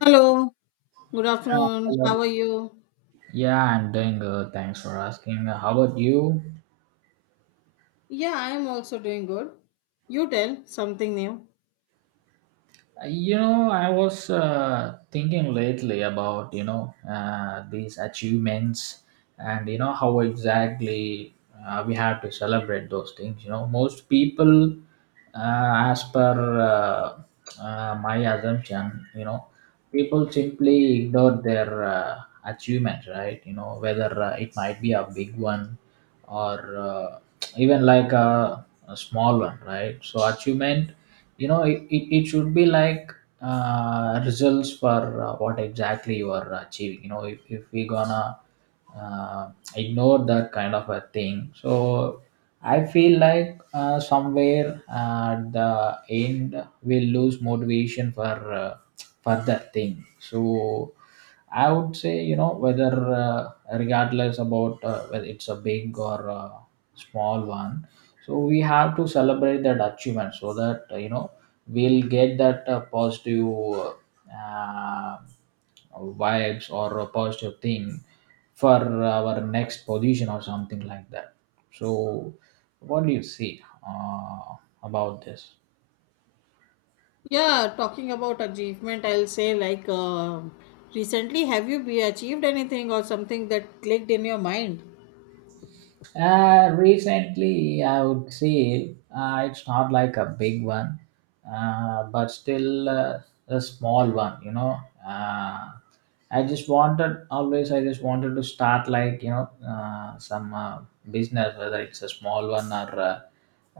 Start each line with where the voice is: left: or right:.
left: Hello, good afternoon.
right: Hello.
left: How are you?
right: Yeah, I'm doing good. Thanks for asking. How about you?
left: Yeah, I am also doing good. You tell something new.
right: I was thinking lately about, these achievements and, how exactly we have to celebrate those things. Most people, as per my assumption, people simply ignore their achievements, right? Whether it might be a big one or, uh, even like a small one, right? So achievement, it should be like results for what exactly you are achieving. If we gonna uh, ignore that kind of a thing. So I feel like somewhere at the end we'll lose motivation for further thing. So I would say, whether regardless about whether it's a big or a small one, so we have to celebrate that achievement so that, we'll get that positive uh, vibes or a positive thing for our next position or something like that. So, what do you see about this?
left: Yeah, talking about achievement, I'll say like, recently, have you be achieved anything or something that clicked in your mind?
right: Recently, I would say it's not like a big one, but still a small one. Uh, I just wanted always. I just wanted to start like, some business, whether it's a small one or a,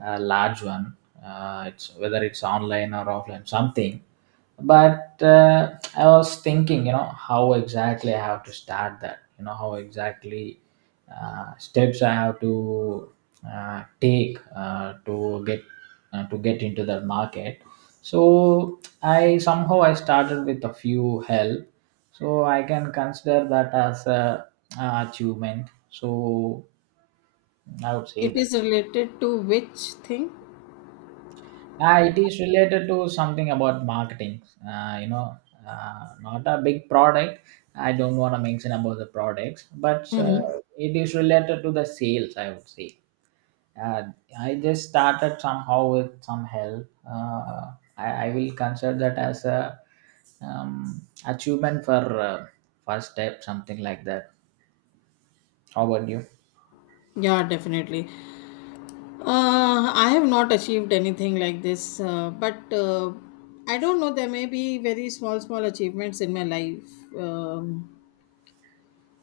right: a large one. It's whether it's online or offline, something. But I was thinking, how exactly I have to start that. How exactly steps I have to take, to get into that market. So, I somehow I started with a few help, so I can consider that as a achievement. So I would say
left: It is
right: that.
left: related to which thing?
right: It is related to something about marketing. Uh, you know, Not a big product. I don't want to mention about the products, but
left: Mm-hmm.
right: it is related to the sales, I would say. Uh, I just started somehow with some help. I will consider that as a achievement for first step, something like that. How about you?
left: Yeah, definitely. I have not achieved anything like this, but I don't know. There may be very small, small achievements in my life. Um,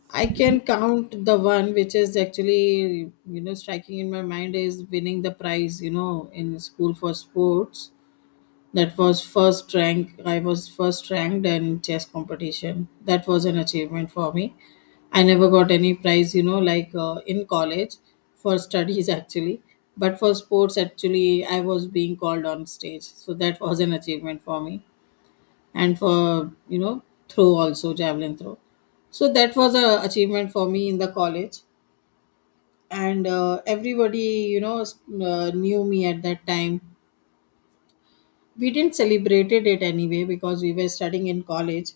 left: I can count the one which is actually, you know, striking in my mind is winning the prize, you know, in school for sports. That was first rank. I was first ranked in chess competition. That was an achievement for me. I never got any prize, you know, like, in college for studies actually. But for sports, actually, I was being called on stage. So that was an achievement for me, and for, you know, throw also, javelin throw. So that was a achievement for me in the college. And everybody, you know, knew me at that time. We didn't celebrated it anyway because we were studying in college.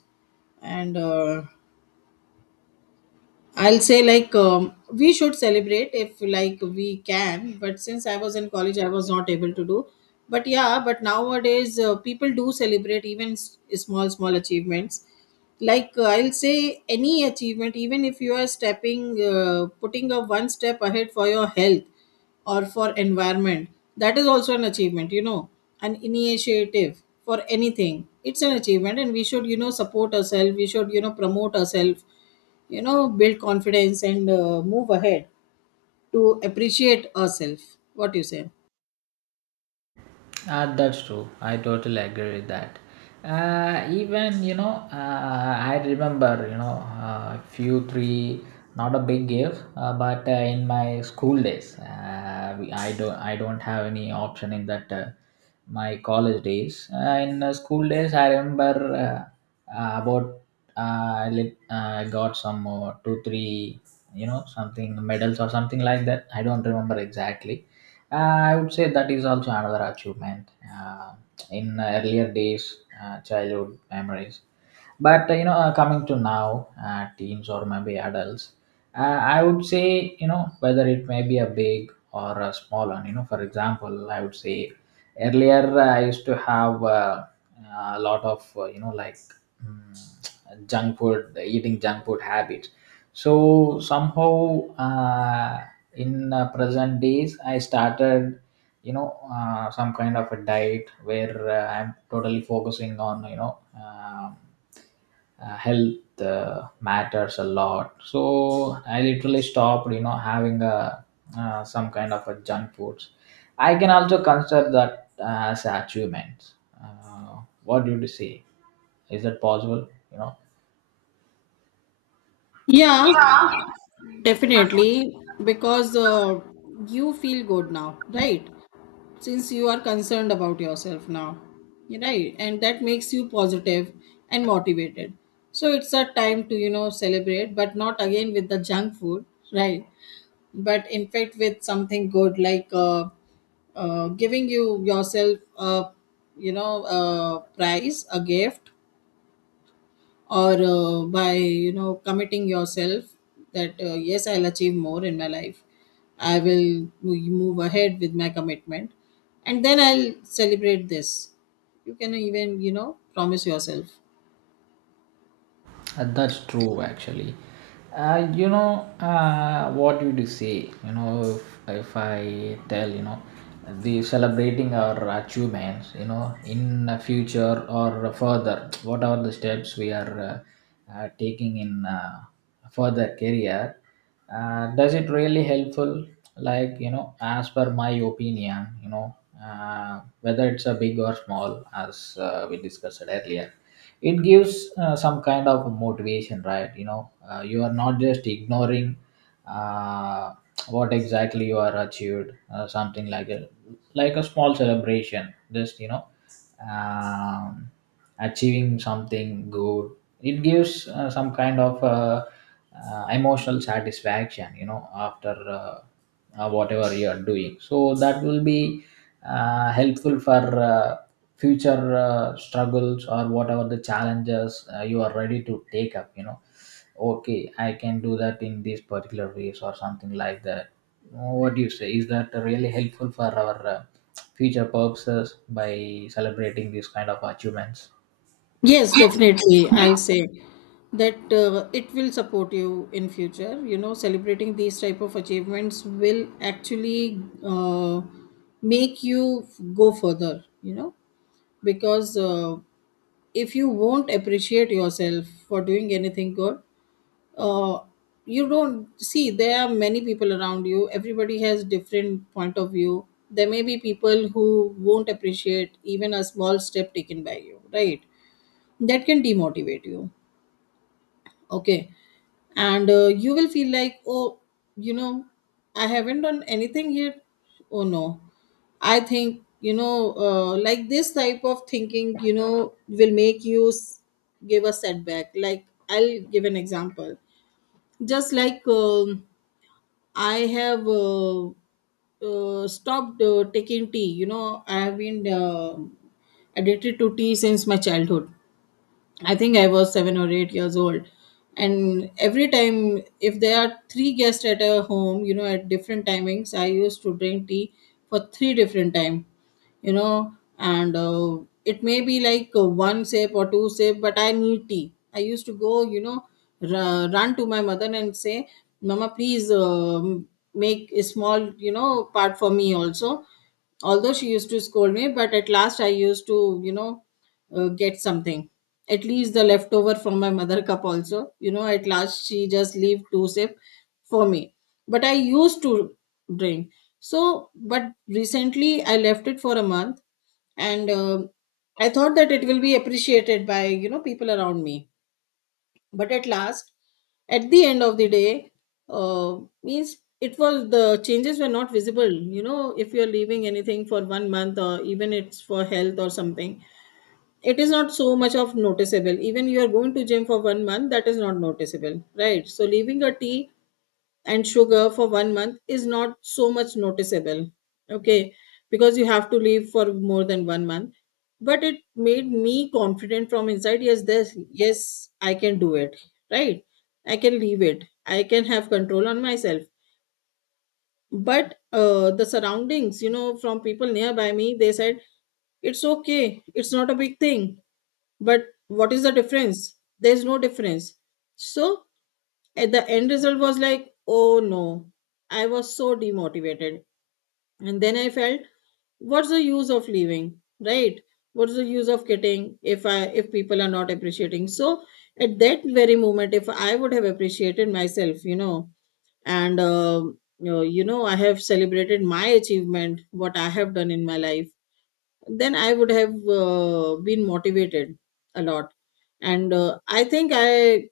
left: And I'll say like, we should celebrate if like we can, but since I was in college, I was not able to do. But yeah, but nowadays people do celebrate even small small achievements. Like, I'll say any achievement, even if you are putting a one step ahead for your health or for environment, that is also an achievement. You know, an initiative for anything, it's an achievement, and we should, you know, support ourselves. We should, you know, promote ourselves, you know, build confidence and move ahead to appreciate ourselves. What you say?
right: That's true. I totally agree with that. Even, I remember, a few, three, not a big gift, but in my school days, I don't, have any option in that, my college days. In school days, I remember, about, I got some two three, something, medals or something like that. I don't remember exactly. I would say that is also another achievement, uh, in earlier days, childhood memories. But coming to now, teens or maybe adults, I would say, whether it may be a big or a small one. For example, I would say earlier, I used to have a lot of, mm, junk food, eating junk food habits. So somehow, in present days I started, some kind of a diet where I'm totally focusing on, health matters a lot. So I literally stopped, having a, some kind of a junk foods. I can also consider that as achievement. uh, what do you say, is that possible?
left: Yeah, definitely. Because you feel good now, right? Since you are concerned about yourself now, you're right, and that makes you positive and motivated. So it's a time to, you know, celebrate, but not again with the junk food, right? But in fact with something good, like, giving you yourself a, you know, a prize, a gift, or by, you know, committing yourself, that yes, I'll achieve more in my life. I will move ahead with my commitment, and then I'll celebrate this. You can even, you know, promise yourself.
right: That's true, actually. What did you say? If I tell, the celebrating our achievements, in the future or further, what are the steps we are taking in further career? Does it really helpful? Like, as per my opinion, whether it's a big or small, as we discussed earlier, it gives some kind of motivation, right? You are not just ignoring uh, what exactly you are achieved. Something like a, small celebration, just, um, achieving something good. It gives some kind of, emotional satisfaction, after whatever you are doing. So that will be helpful for uh, future struggles or whatever the challenges, you are ready to take up. Okay, I can do that in these particular ways or something like that. What do you say, is that really helpful for our future purposes by celebrating these kind of achievements?
left: Yes, definitely. I'll say that it will support you in future. You know, celebrating these type of achievements will actually, make you go further. You know, because if you won't appreciate yourself for doing anything good, uh, you don't see there are many people around you. Everybody has different point of view. There may be people who won't appreciate even a small step taken by you, right? That can demotivate you, okay. And you will feel like, oh, you know, I haven't done anything yet, oh no. I think, you know, like this type of thinking, you know, will make you give a setback. Like, I'll give an example. Just like, I have stopped taking tea, you know. I have been addicted to tea since my childhood. I think I was 7 or 8 years old. And every time, if there are three guests at a home, you know, at different timings, I used to drink tea for three different time, you know. And it may be like, one sip or two sip, but I need tea. I used to go, you know, run to my mother and say, "Mama, please, make a small, you know, part for me also." Although she used to scold me, but at last I used to, you know, get something. At least the leftover from my mother cup also. You know, at last she just leave two sip for me. But I used to drink. So, but recently I left it for a month, and I thought that it will be appreciated by, you know, people around me. But at last, at the end of the day, uh, means it was the changes were not visible. You know, if you are leaving anything for one month or even it's for health or something, it is not so much of noticeable. Even you are going to gym for one month, that is not noticeable, right? So leaving a tea and sugar for one month is not so much noticeable, okay. Because you have to leave for more than one month. But it made me confident from inside. Yes, this, yes, I can do it, right? I can leave it, I can have control on myself. But the surroundings, you know, from people nearby me, they said it's okay, it's not a big thing, but what is the difference, there's no difference. So at the end, result was like, oh no, I was so demotivated. And then I felt, what's the use of leaving, right? What's the use of getting if people are not appreciating? So at that very moment, if I would have appreciated myself, you know, and you know, I have celebrated my achievement what I have done in my life, then I would have been motivated a lot. And I think i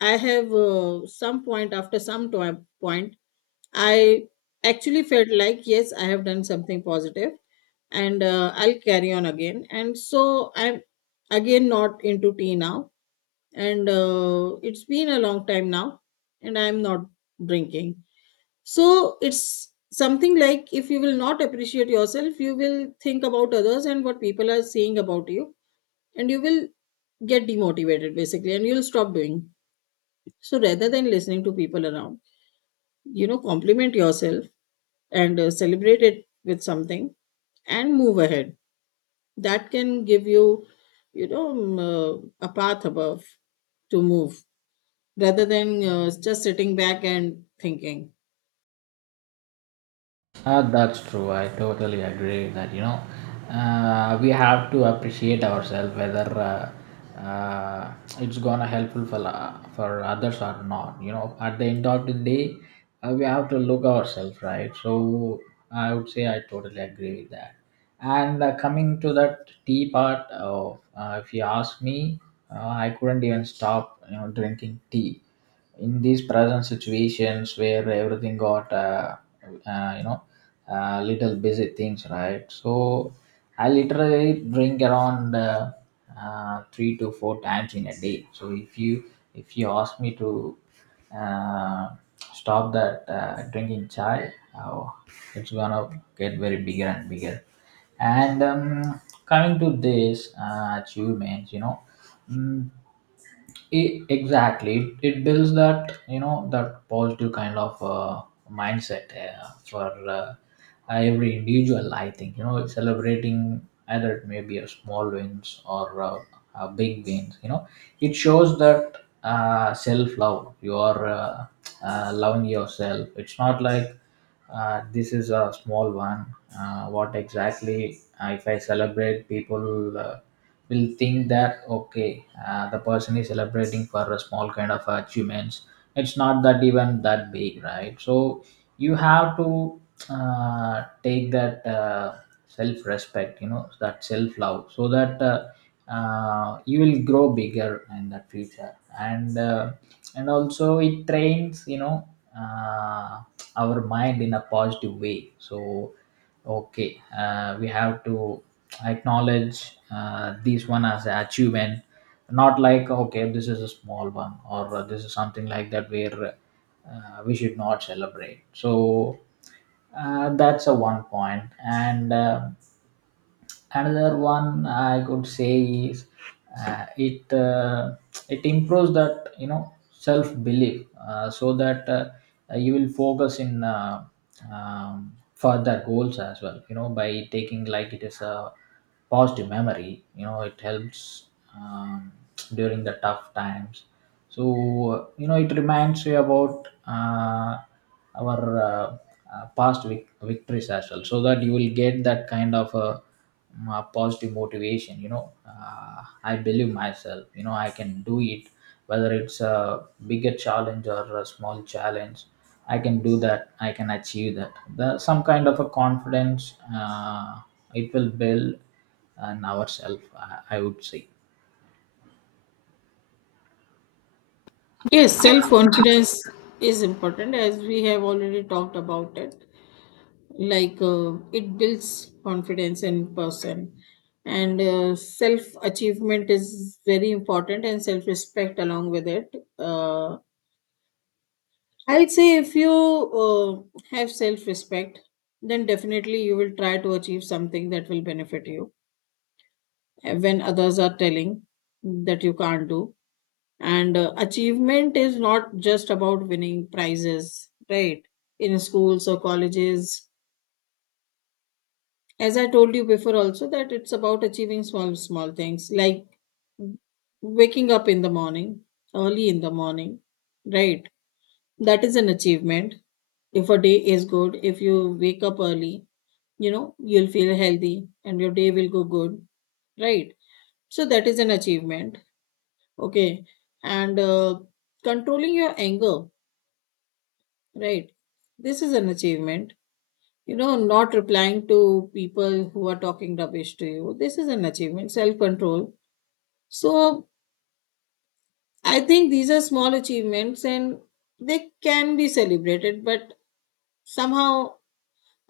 left: i have some point, after point, I actually felt like, yes, I have done something positive. And I'll carry on again. And so I'm again not into tea now. And it's been a long time now, and I'm not drinking. So it's something like if you will not appreciate yourself, you will think about others and what people are saying about you, and you will get demotivated basically, and you'll stop doing. So rather than listening to people around, you know, compliment yourself and celebrate it with something and move ahead. That can give you, you know, a path above to move, rather than just sitting back and thinking.
right: That's true. I totally agree with that. We have to appreciate ourselves, whether uh, it's gonna helpful for others or not. At the end of the day, we have to look ourselves, right? So I would say I totally agree with that. And coming to that tea part, of, if you ask me, I couldn't even stop, drinking tea in these present situations where everything got, uh, you know, little busy things, right? So I literally drink around 3 to 4 times in a day. So if you ask me to uh, stop that drinking chai. Oh, it's gonna get very bigger and bigger. And coming to this achievements, Mm, exactly, it builds that, that positive kind of mindset for every individual, I think, celebrating, either it may be a small wins or a big wins, it shows that self love, you are loving yourself. It's not like this is a small one. What exactly, if I celebrate, people, will think that, okay, the person is celebrating for a small kind of achievements. It's not that even that big, right? So you have to take that self-respect, that self-love, so that. You will grow bigger in the future, and and also it trains, uh, our mind in a positive way. So, okay, we have to acknowledge this one as an achievement, not like, okay, this is a small one or, this is something like that where, we should not celebrate. So, that's a one point, and another one I could say is, uh, it uh, it improves that, self belief, so that you will focus in, further goals as well, by taking like it is a positive memory, it helps, um, during the tough times. So, it reminds you about our, uh, past victories as well, so that you will get that kind of a, positive motivation. I believe myself, I can do it, whether it's a bigger challenge or a small challenge. I can do that, I can achieve that, the, some kind of a confidence, it will build in ourselves, I would say.
left: Yes, self confidence is important, as we have already talked about it. Like, it builds confidence in person. And self achievement is very important, and self respect along with it. uh, I would say if you have self respect, then definitely you will try to achieve something that will benefit you, when others are telling that you can't do. And achievement is not just about winning prizes, right? In schools or colleges. As I told you before, also that it's about achieving small, small things like waking up in the morning, early in the morning, right? That is an achievement. If a day is good, if you wake up early, you know, you'll feel healthy, and your day will go good, right? So that is an achievement, okay. And controlling your anger, right? This is an achievement. You know, not replying to people who are talking rubbish to you, this is an achievement. Self control. So I think these are small achievements and they can be celebrated, but somehow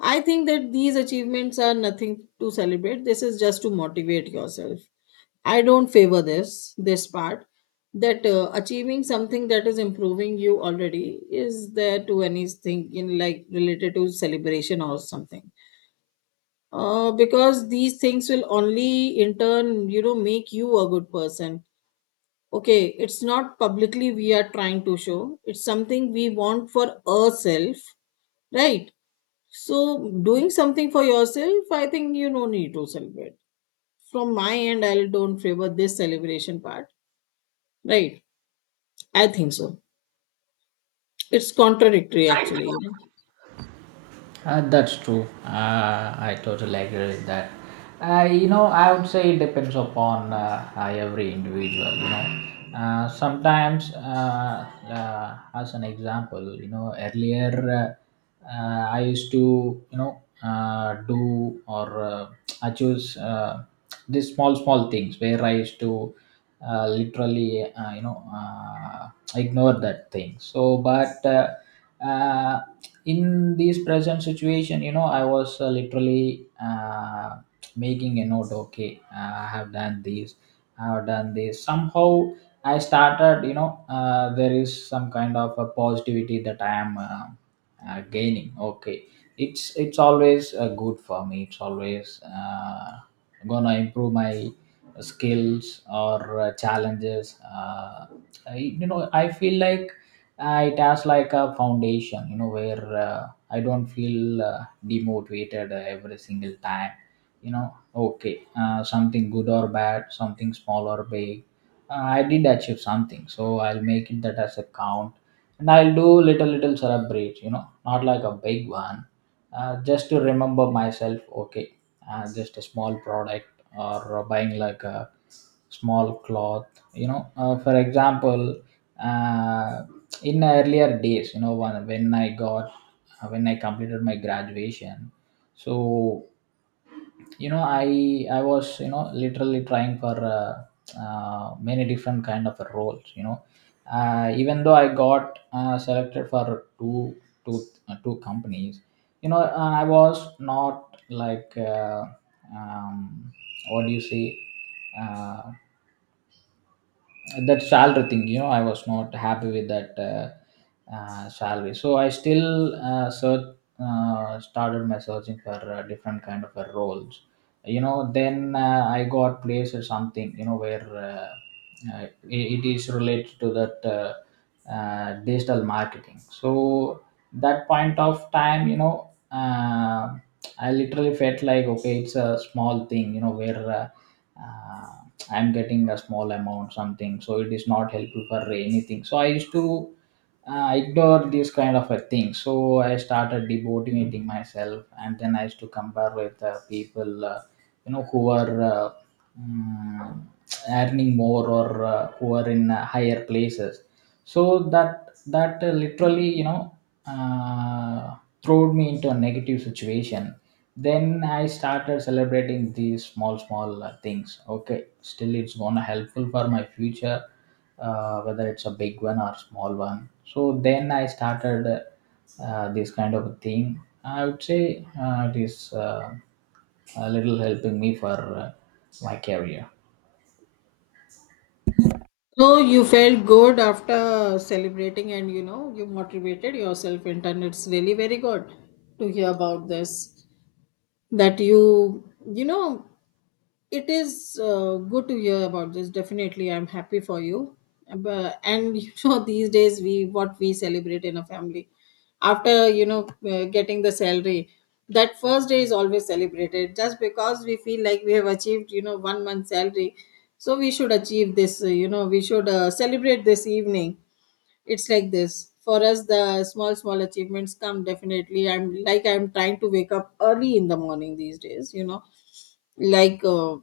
left: I think that these achievements are nothing to celebrate. This is just to motivate yourself. I don't favor this part, that achieving something that is improving you already is there to anything in, like, related to celebration or something. Because these things will only in turn, you know, make you a good person. Okay, it's not publicly we are trying to show. It's something we want for ourselves, right? So doing something for yourself, I think you no need to celebrate. From my end, I don't favor this celebration part. Right. I think so. It's contradictory actually, you know.
right: That's true. I totally agree with that. I would say it depends upon every individual. Sometimes, as an example, earlier, I used to, do, or I choose, these small, small things where I used to literally, ignore that thing. So, but uh, in this present situation, I was literally making a note. Okay, I have done this, I have done this somehow. I started, there is some kind of a positivity that I am gaining. Okay, it's always good for me. It's always gonna improve my skills or challenges. I, you know I feel like it has like a foundation, where I don't feel demotivated every single time, you know. Okay, something good or bad, something small or big, I did achieve something, so I'll make it that as a count. And I'll do little little celebrate, not like a big one, just to remember myself. Okay, just a small product, or buying like a small cloth, for example. uh, in earlier days, you know, when I got when I completed my graduation. So, I was, literally trying for many different kind of roles, you know. Even though I got selected for two two companies, I was not like um, what do you say, uh, that salary thing, you know. I was not happy with that salary, so I still started my searching for different kind of roles, you know. Then I got placed at something, where it is related to that digital marketing. So, that point of time, I literally felt like, okay, it's a small thing, where uh, I'm getting a small amount something, so it is not helpful for anything. So I used to ignore this kind of a thing, so I started demotivating myself. And then I used to compare with the people, who are mm, earning more or who are in higher places. So that literally, uh, threw me into a negative situation. Then I started celebrating these small small things. Okay, still it's gonna helpful for my future, whether it's a big one or small one. So then I started this kind of a thing, I would say it is a little helping me for my career.
left: So you felt good after celebrating, and you know you motivated yourself, and it's really very good to hear about this. That you know, it is good to hear about this. Definitely, I'm happy for you. But, and you know, these days we what we celebrate in a family, after, you know, getting the salary, that first day is always celebrated just because we feel like we have achieved, you know, one month salary, so we should achieve this. You know, we should celebrate this evening. It's like this for us. The small small achievements come definitely. I'm trying to wake up early in the morning these days. You know, like.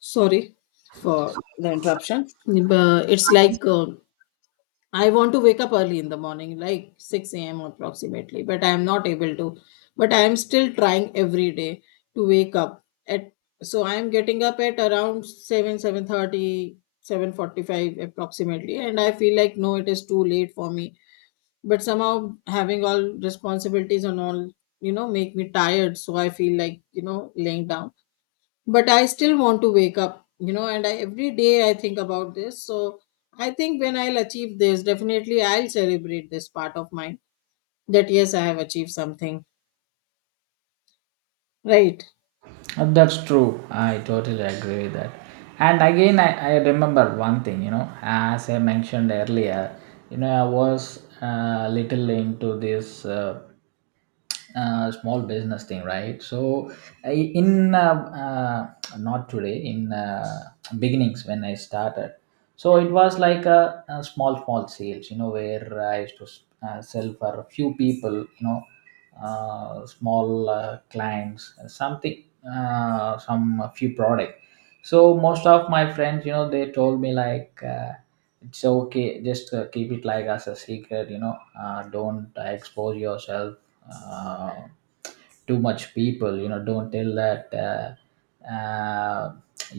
left: Sorry for the interruption. But it's like I want to wake up early in the morning, like 6 a.m approximately, but I am not able to. But I am still trying every day to wake up at, so I am getting up at around 7, 7:30, 7:45 approximately, and I feel like no, it is too late for me. But somehow, having all responsibilities and all, you know, make me tired, so I feel like, you know, laying down. But I still want to wake up, you know, and every day I think about this. So I think when I'll achieve this, definitely I'll celebrate this part of mine, that yes, I have achieved something, right.
right: That's true, I totally agree with that. And again, I remember one thing, you know, as I mentioned earlier, you know, I was little into this small business thing, right? So, I, in not today, in beginnings when I started. So it was like a small, small sales, you know, where I used to sell for a few people, you know, small clients something, some a few product. So most of my friends, you know, they told me like, it's okay, just keep it like as a secret, you know. Don't expose yourself uh, too much people, you know. Don't tell that uh, uh,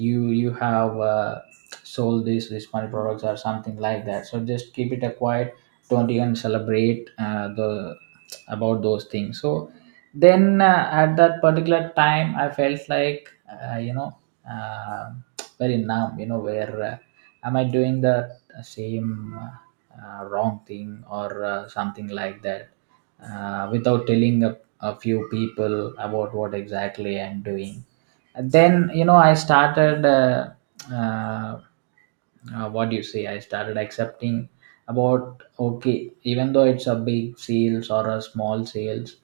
right: you you have sold this money products or something like that, so just keep it a quiet. Don't even celebrate the about those things. So then at that particular time, I felt like, uh, very numb, you know, where am I doing the same wrong thing or something like that, without telling a few people about what exactly I'm doing. Then, you know, I started uh, what do you say, I started accepting about, okay, even though it's a big sales or a small sales,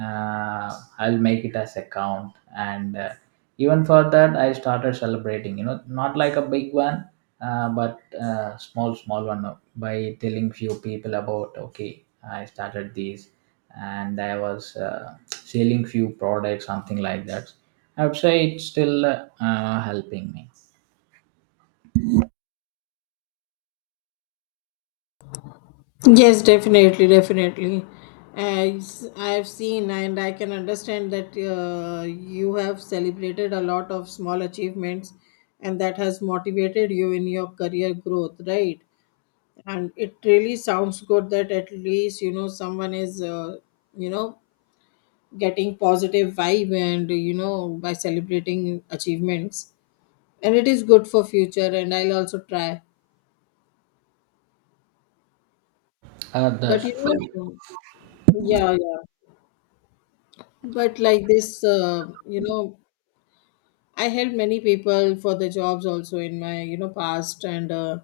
right: I'll make it as a count. And even for that, I started celebrating, you know, not like a big one, but small small one, by telling few people about, okay, I started these, and I was selling few products something like that. I would say it's still helping me.
left: Yes, definitely, as I have seen, and I can understand that you have celebrated a lot of small achievements, and that has motivated you in your career growth, right. And it really sounds good that at least, you know, someone is, you know, getting positive vibe, and you know, by celebrating achievements, and it is good for future, and I'll also try. But
right: That's
left: you
right: true.
left: know, yeah, but like this, you know, I helped many people for the jobs also in my, you know, past. And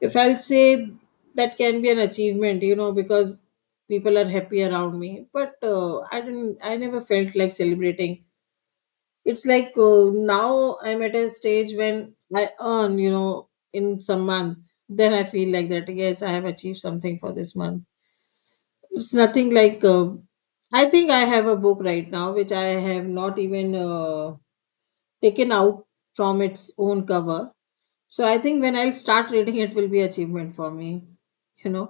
left: if I'll say, that can be an achievement, you know, because people are happy around me. But I never felt like celebrating. It's like, now I'm at a stage when I earn, you know, in some month, then I feel like that yes, I have achieved something for this month. It's nothing like, I think I have a book right now which I have not even taken out from its own cover. So I think when I'll start reading, it will be achievement for me, you know,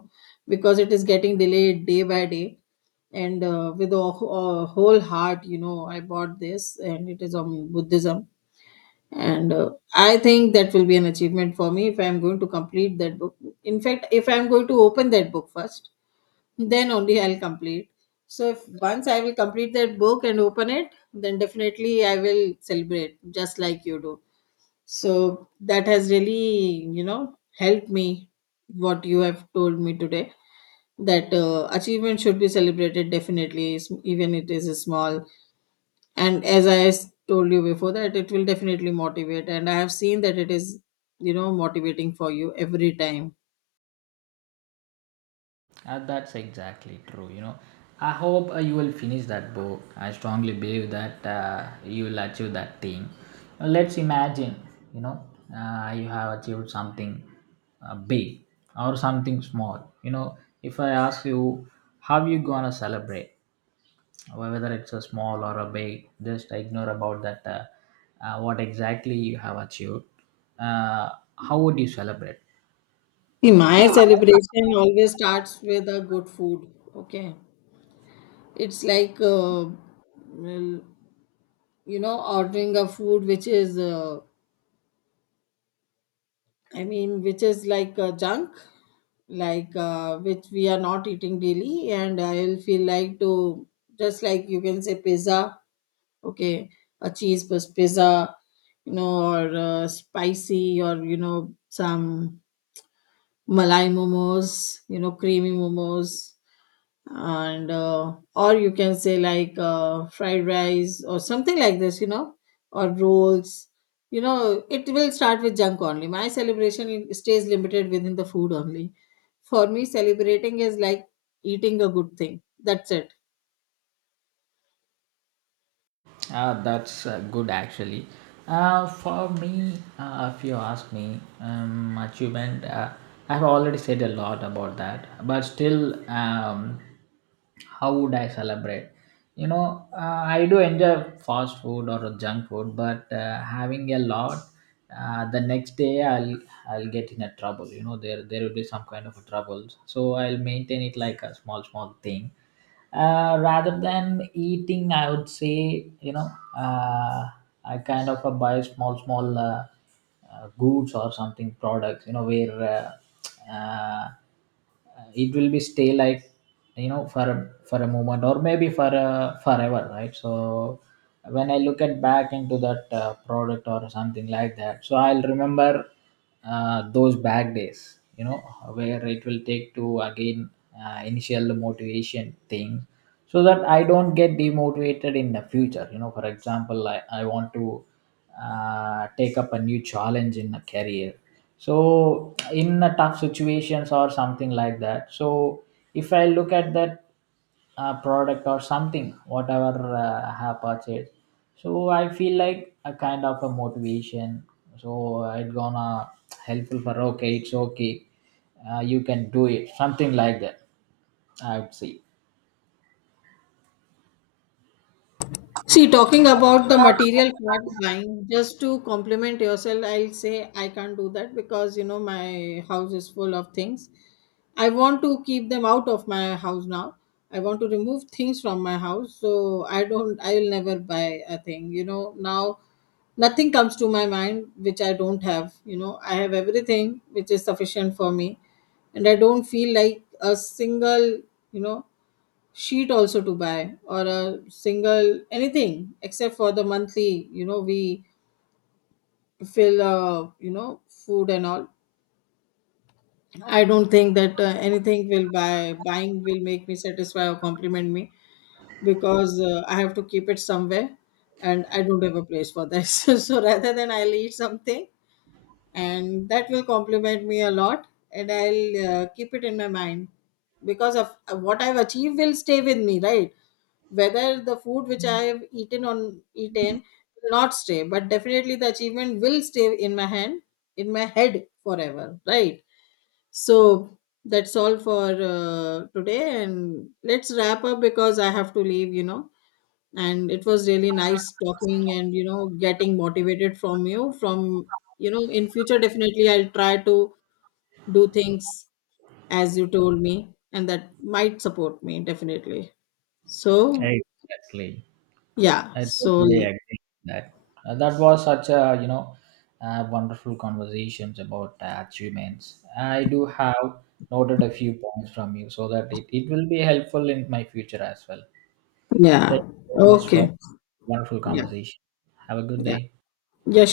left: because it is getting delayed day by day. And with a whole heart, you know, I bought this, and it is on buddhism. And I think that will be an achievement for me if I'm going to complete that book. In fact, if I'm going to open that book first, then only I'll complete. So if once I will complete that book and open it, then definitely I will celebrate, just like you do. So that has really, you know, helped me what you have told me today, that achievement should be celebrated definitely, even it is small. And as I told you before, that it will definitely motivate, and I have seen that it is, you know, motivating for you every time.
right: That's exactly true. You know, I hope you will finish that book. I strongly believe that you will achieve that thing. Now, let's imagine, you know, you have achieved something big or something small. You know, if I ask you, how you gonna celebrate? Whether it's a small or a big, just ignore about that what exactly you have achieved, uh, how would you celebrate?
left: See, my celebration always starts with a good food. Okay. It's like, well, you know, ordering a food which is, I mean, which is like, junk. Like, which we are not eating daily, and I will feel like to, just like you can say, pizza. Okay. A cheese plus pizza, you know, or spicy, or you know, some malai momos, you know, creamy momos. And or you can say, like fried rice or something like this, you know, or rolls. You know, it will start with junk only. My celebration, it stays limited within the food only. For me, celebrating is like eating a good thing. That's it.
right: That's good actually. For me, if you ask me, achievement, I've already said a lot about that, but still, how would I celebrate? You know, I do enjoy fast food or junk food, but having a lot, the next day I'll get in a trouble. You know, there will be some kind of a trouble. So I'll maintain it like a small small thing, rather than eating, I would say, you know, uh, I kind of buy small small goods or something products, you know, where uh, uh, it will be stay like, you know, for for a moment or maybe for a forever, right. So when I look at back into that product or something like that, so I'll remember those back days, you know, where it will take to again initial motivation thing. So that I don't get demotivated in the future, you know. For example, I want to take up a new challenge in a career. So in a tough situations or something like that, so if I look at that product or something whatever I have purchased, so I feel like a kind of a motivation. So it gonna helpful for, okay, it's okay, you can do it something like that, I would say.
left: See, talking about the material part buying, just to compliment yourself, I'll say I can't do that, because you know my house is full of things. I want to keep them out of my house now. I want to remove things from my house, so I don't. I will never buy a thing. You know now, nothing comes to my mind which I don't have. You know, I have everything which is sufficient for me, and I don't feel like a single. You know, sheet also to buy, or a single anything, except for the monthly, you know, we fill, you know, food and all. I don't think that, anything will buying will make me satisfy or compliment me, because I have to keep it somewhere, and I don't have a place for that so rather than, I'll eat something, and that will compliment me a lot, and I'll keep it in my mind, because of what I've achieved will stay with me, right. Whether the food which I've eaten will not stay, but definitely the achievement will stay in my hand, in my head forever, right. So that's all for today, and let's wrap up, because I have to leave, you know. And it was really nice talking, and you know, getting motivated from you, from you know, in future, definitely I'll try to do things as you told me, and that might support me definitely. So,
right: Exactly.
left: yeah.
right: I
left: So,
right: totally agree with that. That was such a, wonderful conversations about achievements. I do have noted a few points from you so that it will be helpful in my future as well.
left: yeah,
right: Thank you so much
left: okay,
right: for wonderful
left: yeah,
right: conversation. Have a good
left: yeah,
right: day.
left: yeah.